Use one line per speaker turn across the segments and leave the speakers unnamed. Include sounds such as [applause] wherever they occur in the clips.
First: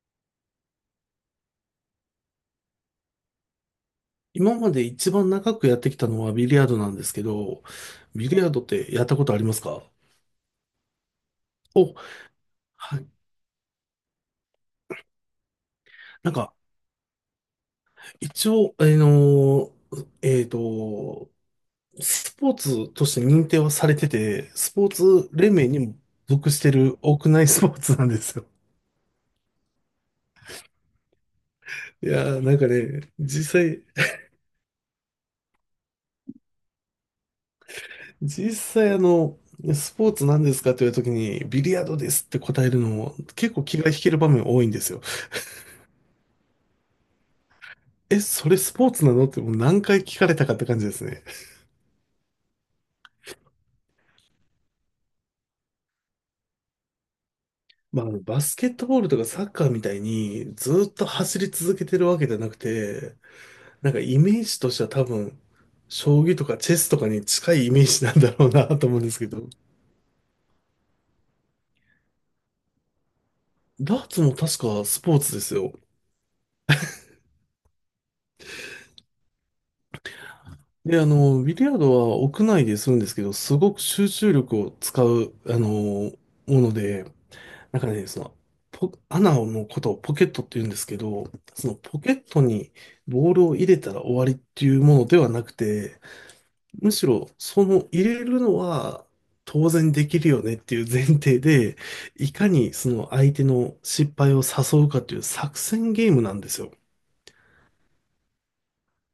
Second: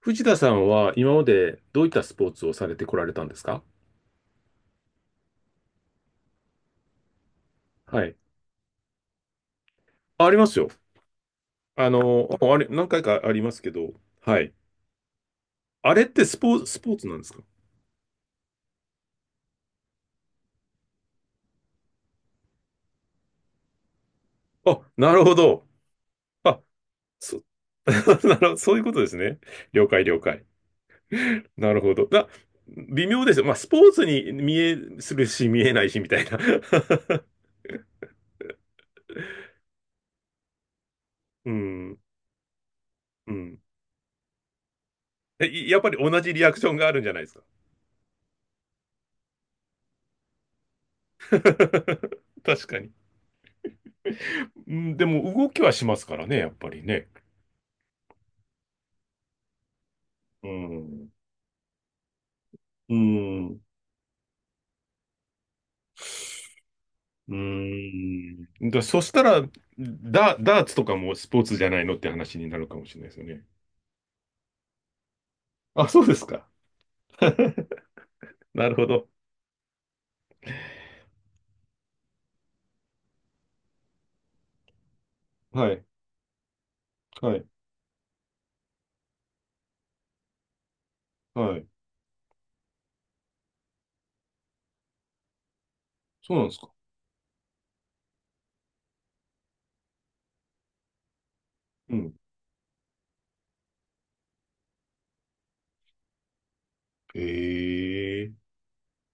藤田さんは今までどういったスポーツをされてこられたんですか？
今まで一番長くやってきたのはビリヤードなんですけど、
はい。
ビリヤードってやったことありますか？
あ、ありますよ。
お、
あれ、何
は
回
い。
かありますけど、はい。あれって
なん
スポ
か、
ーツ、スポーツなんですか？
一応、スポーツとして認定はされてて、ス
あ、
ポー
なる
ツ
ほ
連
ど。
盟にも属し
あ、
てる屋
そ、
内スポー
[laughs] な
ツなんで
る
す
ほ
よ。
ど、そういうことですね。了解、了解。なるほ
[laughs]
ど。
いやー、なんか
微
ね、
妙ですよ。まあ、
実
スポ
際、
ーツに見え、するし、見えないし、みたいな。[laughs]
実際スポーツなんですかというときに、
う
ビリヤード
ん、
ですって答えるのも
う
結
ん。
構気が引ける場面多いんですよ。
やっぱり同じリアクションがあるんじゃないですか？
え、それスポーツなのってもう何回聞かれたかって感じですね。
[laughs] 確かに。うん、でも動きはしますからね、やっぱりね。
まあ、あのバスケットボールとかサッカーみたい
う
にずっと
ん。
走り続けてるわけじゃなく
う
て、
ん。
なんかイメージとしては多分、将棋とかチェスとかに
う
近いイメージなんだ
ん。
ろうなと思
そ
うんで
し
す
た
けど、
ら、ダーツとかもスポーツじゃないのって話になるかもしれないですよね。
ダーツも確かスポーツですよ。
あ、そうですか。[laughs] なるほど。
で、ビリヤードは屋内でするんですけど、すごく集中力を使う
はい。
もので、
はい。
なんかね、穴のことをポケットって言うんですけど、
はい。
そのポケットにボールを入れたら終わりっていうものではなくて、
そうなんですか？
むしろ、その入れるのは当然できるよねっていう前提で、
うん。
いかにその相手の失敗を誘うかという作戦ゲームなんですよ。
へえ。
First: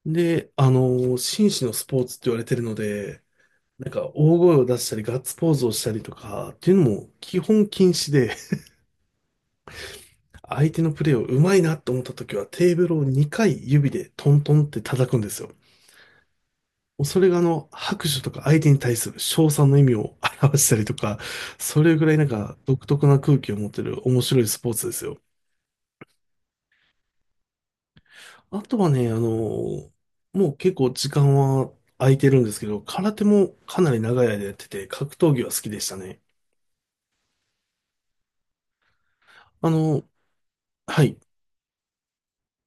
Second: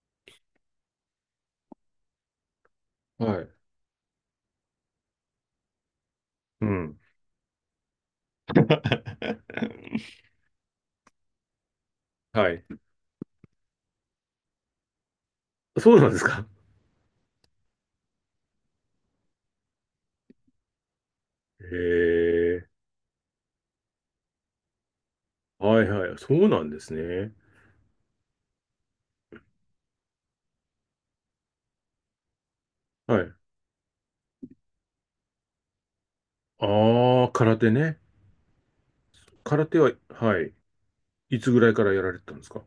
で、紳士のスポーツって言われてるので、
はい。
なんか大声を出したりガッツポーズをしたりとかっ
う
ていうの
ん。
も基本禁止で、
[laughs]
相手のプレーをうまいなと思った時は
はい。
テーブルを2回指でトントンって叩くんですよ。
そうなんですか？
それが拍手とか相手に対する称賛の意味を表したりとか、
へ
それぐらいなんか
え。
独特な空気を持ってる面白いスポーツですよ。
はいはい。そうなんですね。
あとはね、もう結構時間は空いてるんですけど、空
は
手
い。
もかなり長い間やってて、格闘技は好きでしたね。
ああ、空手ね。空
あ
手は、
の、
はい。
はい。
いつぐらいからやられてたんですか？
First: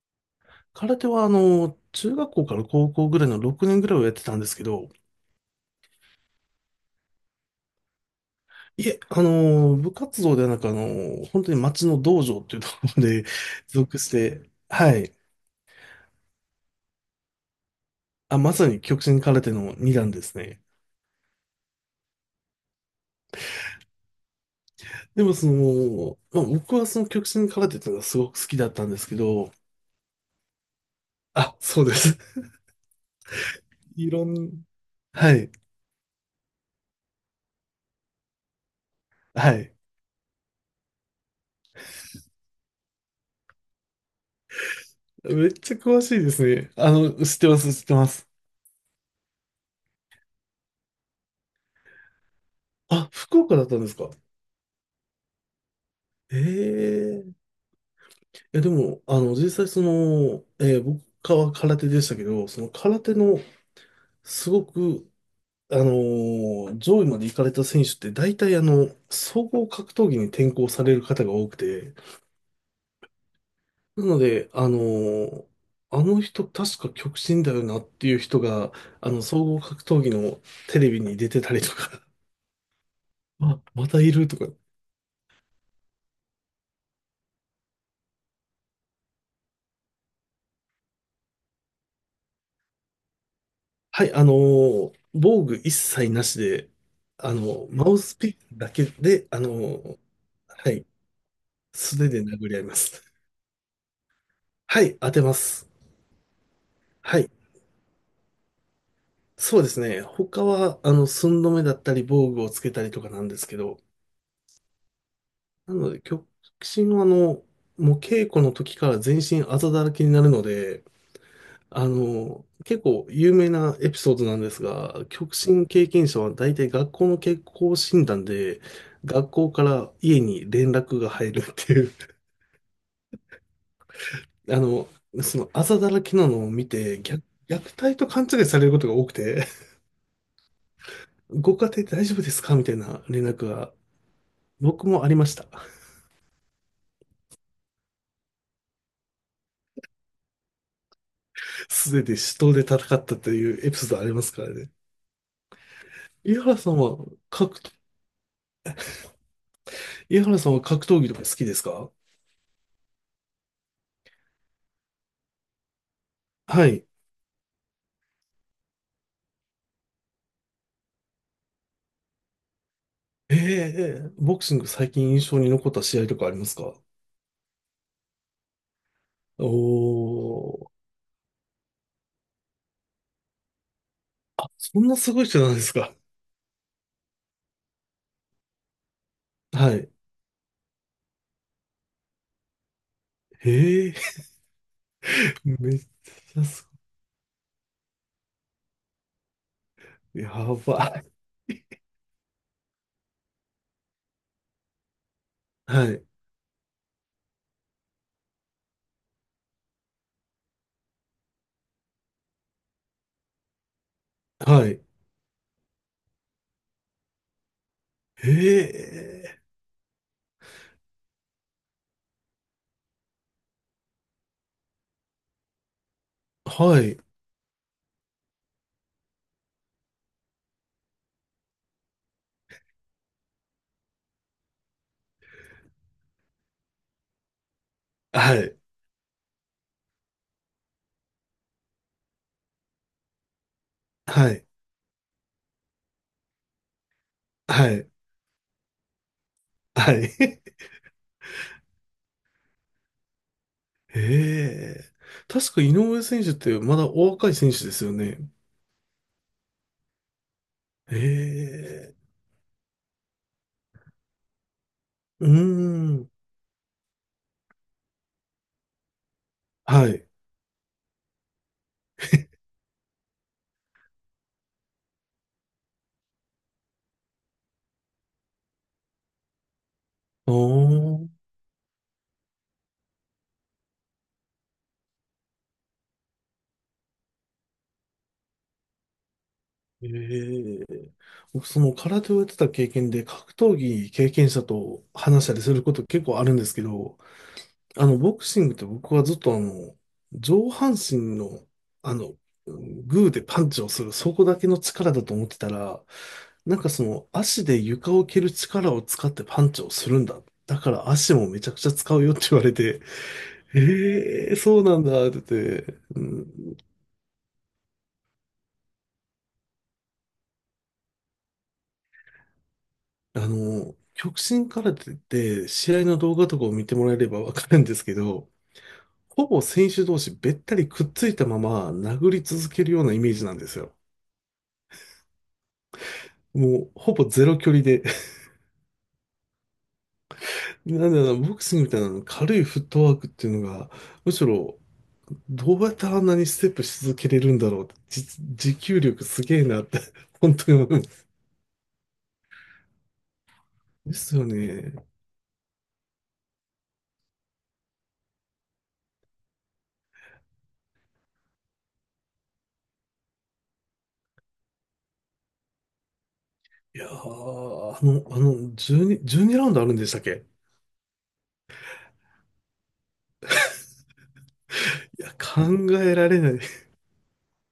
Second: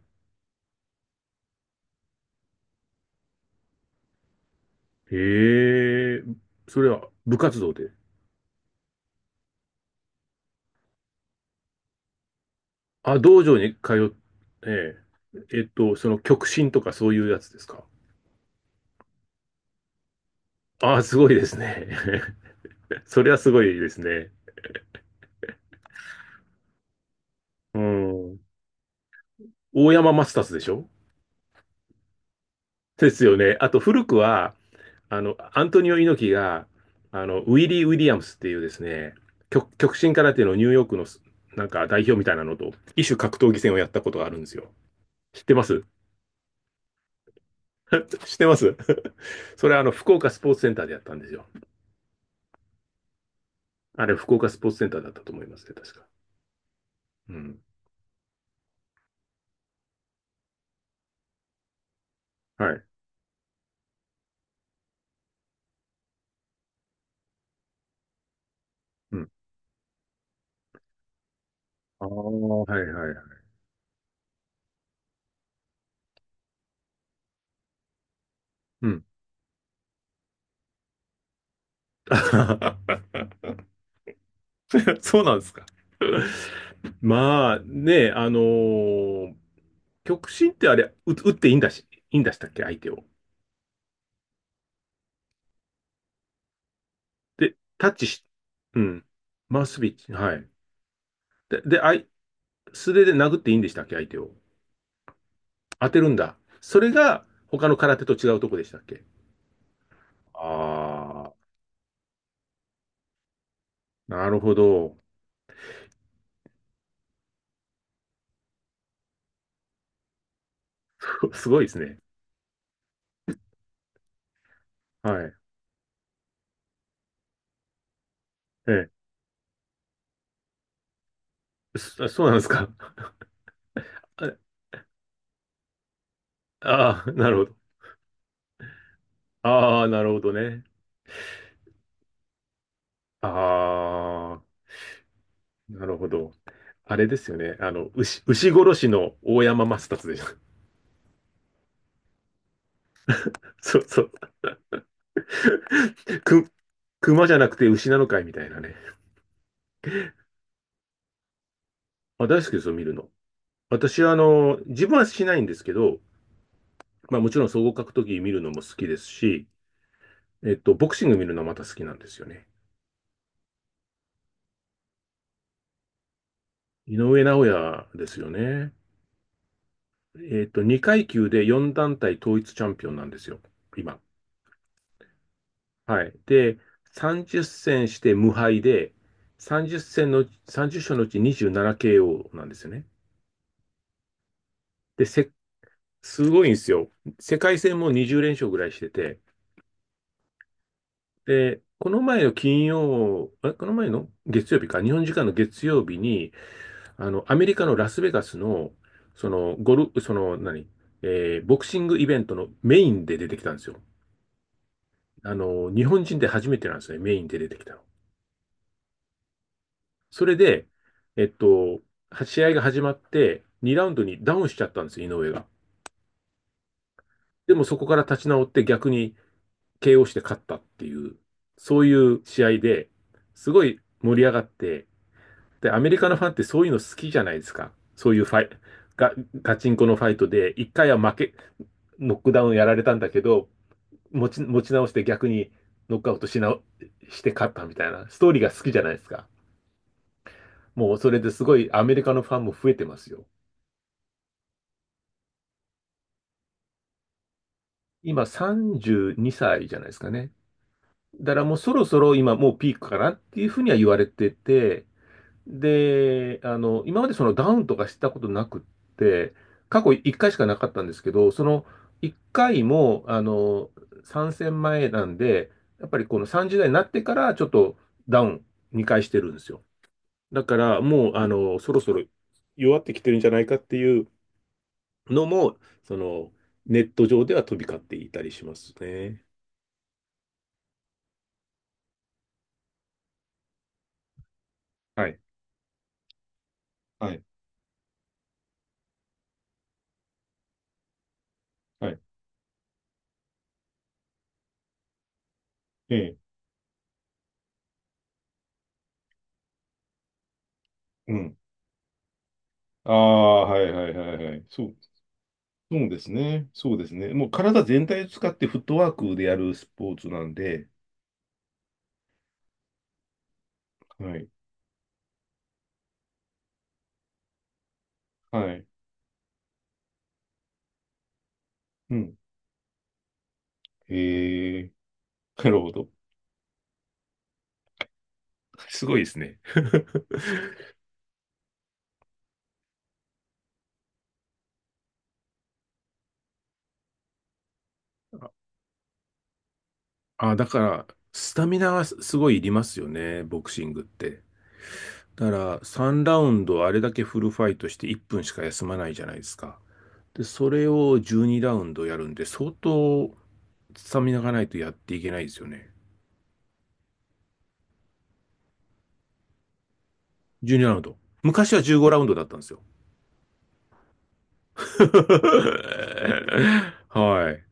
空手は中学校から高校ぐらいの6年ぐらいをやってたんですけど、
へえ、それは部活動で。
いえ、部活動ではなく、本当に町の道場っていうところま
あ、
で
道場に
属
通
し
って、
て、はい。
その極真とかそういうやつですか？
あ、まさに極真空手の2段ですね。
ああ、すごいですね。[laughs] それはすごいですね。
でもまあ、僕はその極真空手
う
っていうのがすご
ん。
く好きだったんですけど、
大山マスターズでしょ？
あ、そうです。
ですよね。あと
[laughs]
古
い
く
ろ
は、
ん、はい、
アントニオ猪木が、ウィリー・ウィリアムスっていうですね、
は
極、
い。
極真空手のニューヨークのなんか代表みたいなのと、異種格闘技戦をやったことがあるんですよ。知っ
め
て
っ
ま
ちゃ
す。
詳しいですね。知ってます、知ってま
[laughs]
す。
知ってます。 [laughs] それは福岡スポーツセンターでやったんですよ。
あ、福岡だったんです
あ
か。
れ、福岡スポーツセンターだったと思いますね、確か。
ええ、
うん。
いや、でも、実際僕は空手でしたけど、その
はい。
空手のすごく、あの上位まで行かれた選手って大体
うん。
総合格闘技に転向される方が多くて、
ああ、はいはいはい。
なので、あの人確か極真だよなっていう人が、
うん。
総合格闘技のテレビに出てたりとか、[laughs] あ、
[laughs]
またいるとか。
そうなんですか？[laughs] まあ、ね極真ってあれ、打っていいんだしたっけ、相手を。
はい、防具一切なしで、
で、
マ
タッ
ウ
チ
ス
し、
ピックだ
う
け
ん。
で、
マウスビッチ、はい。
はい、
で、で、あ
素
い、
手で殴り合いま
素
す。
手で殴っていいんでしたっけ、相手を？
はい、当てます。
当てるんだ。それ
は
が、
い、
他の空手と違うとこでしたっけ？
そうですね。他は、
ああ、
寸止めだったり、防具をつけたりとかなんですけど、
なるほど。
なので、極真は、もう稽古の時から全身あざだらけになるので、
[laughs] すごいですね。
結構有名なエピソードなんですが、
はい。
極真経験者は大体学校の健康診断で、
え
学校から家に連絡が入るって
え。
いう、
そうなんですか？
[laughs] あの、そのあざだらけなのを見て、
ああー、なるほど。
虐待と勘違いされることが多くて、
ああ、なるほどね。
[laughs] ご家庭大丈夫ですかみたいな連
あ
絡が
あ、
僕もありました。
なるほど。あれですよね。牛殺しの大山マ達でしょ？
[laughs] すでに死闘で戦ったと
[laughs]
いうエピ
そう
ソード
そ
あ
う。
りますからね。井
く、
原さんは
熊じゃなく
格、
て牛なのかいみたいなね。
井原さんは格闘技とか好きですか？
あ、大好きですよ、見るの。私は、自分はしないんですけど、
はい。
まあもちろん総合格闘技見るのも好きですし、ボクシング見るのまた好きなんですよね。
ええ、ボクシング最近印象に残った試合とかありますか？
井上尚弥ですよね。
おー、
2階級で4団体統一チャンピオンなんですよ、今。
そんなすごい人なんですか？
はい。で、30戦して無敗で、
は
30
い。
戦の、30勝のうち 27KO ななケーオーなんですよね。
ええ。
で、
[laughs] めっ
す
ちゃ
ごいんで
す
すよ。世界戦も20連勝ぐらいしてて、
ごい。やば
で、この前の金曜、あれこの前の月曜日か、日本時間の月
い。は
曜日
い。
に、アメリカのラスベガスの、その、ゴル、その、何、えーボクシングイベントのメインで出てきたんですよ。
はい。
日本人で初めてなんですね、メインで出てきたの。
ええ、
それで、えっと、試合が始まって、2ラウンドにダウンしちゃったんですよ、井上が。
はい。
でもそこから立ち直って逆に KO して勝ったっていう、そういう試合で、すごい盛り上がって、で、アメリカのファンってそういうの好きじゃないですか。そういう
は
ファイ、
い。
ガ、ガチンコのファイトで、1回は負け、ノックダウンやられたんだけど、持
は
ち、
い。
持ち直して逆にノックアウトして勝った
は
みた
い。
いな、ストーリーが好きじゃないですか。
はい。[laughs]
もうそれですごいアメリカのファンも増えてますよ。
ええ、確か井上選手ってまだお若い選手ですよね。
今32歳じゅうにさいじゃないですかね。
え
だからもうそろ
え。
そろ今もうピークかなっていうふうには言われてて、
うーん。
で、今までそのダウンとかしたことなくって、過
は
去
い。
1回しかなかったんですけど、その1回も、参戦前なんで、やっぱりこの30代になってからちょっとダウン2回してるんですよ。
お
だから
ー。
もう、そろそろ弱ってきてるんじゃないかっていうのも、その、ネット上では飛び交っていたりしますね。
ええ、僕、その空手をやってた経験で、格闘技経験者と
はい、
話したりすること結構あるんですけど、
はい、
ボクシングって僕はずっと上半身の、
は
あ
い。
の、グーでパンチをする、そこだけの力だと思ってたら、
ええ、
なんか足で床を蹴る力を使ってパンチをするんだ。だから足
う
も
ん。
めちゃくちゃ使うよって言われて、
ああ、はいはいはい
え
は
え、
い。
そう
そう、
なんだって言って、
そうで
う
すね。
ん。
そうですね。もう体全体を使ってフットワークでやるスポーツなんで、は
極
い、
真空手って試合の動画とかを見てもらえればわかるんですけど、
はい。
ほぼ選手同士べったりくっついたまま
う
殴
ん。
り続けるようなイメージなんですよ。
へえ、なるほど。
もうほぼゼロ距離で。[laughs]
すごいですね。[laughs]
なんだろうな、ボクシングみたいなの軽いフットワークっていうのが、むしろどうやったらあんなにステップし続けれるんだろう、じ持久力すげえなって、[laughs] 本
あ、だ
当に
か
思うん
ら、
です。
スタミナはすごいいりますよね、ボクシングっ
です
て。
よね。
だから3ラウンドあれだけフルファイトして1分しか休まないじゃないですか。で、それを12ラウンドやるんで、相当スタミナがないとやっていけないですよね。
いやー、12、12ラウンドあるんでしたっけ？
12ラウンド。昔は15ラウンドだったんですよ。
いや、考えられない。
[laughs] はい。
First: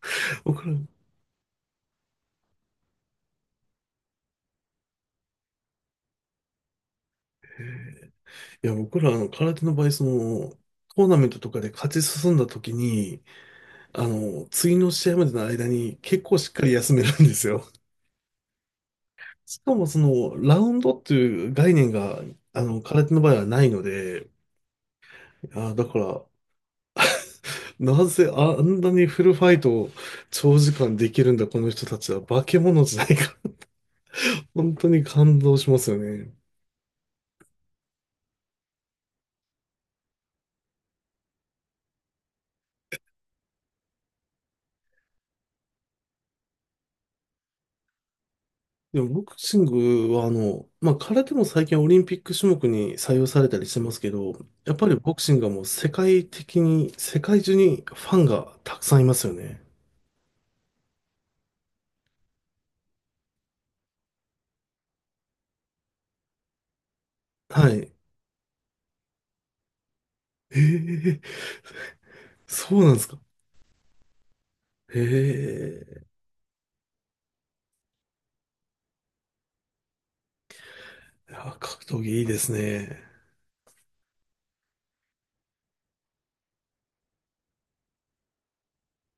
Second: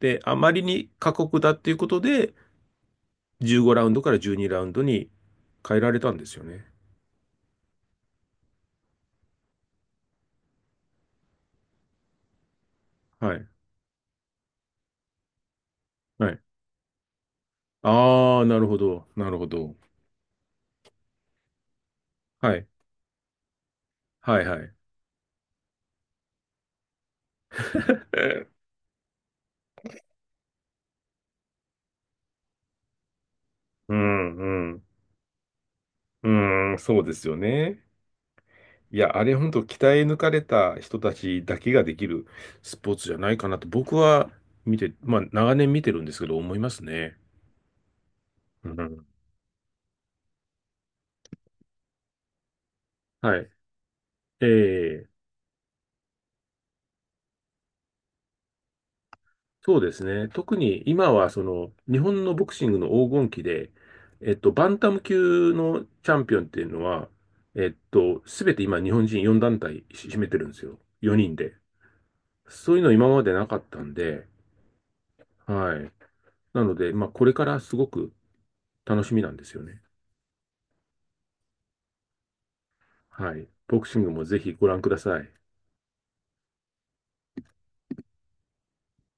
で、あ
[laughs]
まり
僕ら
に過酷だっていうことで、15ラウンドから12ラウンドに変えられたんですよね。
僕ら、空手の場合、その、トーナメントとかで勝ち進んだ時に、
はい。
次の試合までの間に結
は
構
い。
しっかり休めるんですよ。
ああ、なるほど。なるほ
[laughs] しか
ど。
も、その、ラウンドっていう概念が、
はい。
空手の場合はないので、
はい、はい。
あ、だから、なぜあ
[laughs]
んなにフルファイトを長時間できるんだ、この人たちは。化け物じゃないか。
うん、
[laughs]
う
本
ん。
当に感動しますよ
う
ね。
ーん、そうですよね。いや、あれ本当鍛え抜かれた人たちだけができるスポーツじゃないかなと僕は見て、まあ長年見てるんですけど思いますね。う
で
ん、
もボクシングはまあ、空手も最近オリンピック種目に採用
は
され
い。
たりしてますけど、
え
やっぱり
え、
ボクシングはもう世界的に、世界中にファンがたくさんいますよね。
そうですね。特に今はその日本のボクシングの黄金期で、バンタム級のチャンピオンっていうのは、
はい。
すべて今日本人4団体し占めてるんで
え
すよ。
え、
4人で。そう
そ
いう
う
の
なんで
今
すか。
までなかったんで、はい。
ええ、
なので、まあこれからすごく楽しみなんですよね。
いや格闘技いいですね。
はい。ボクシングもぜひご覧ください。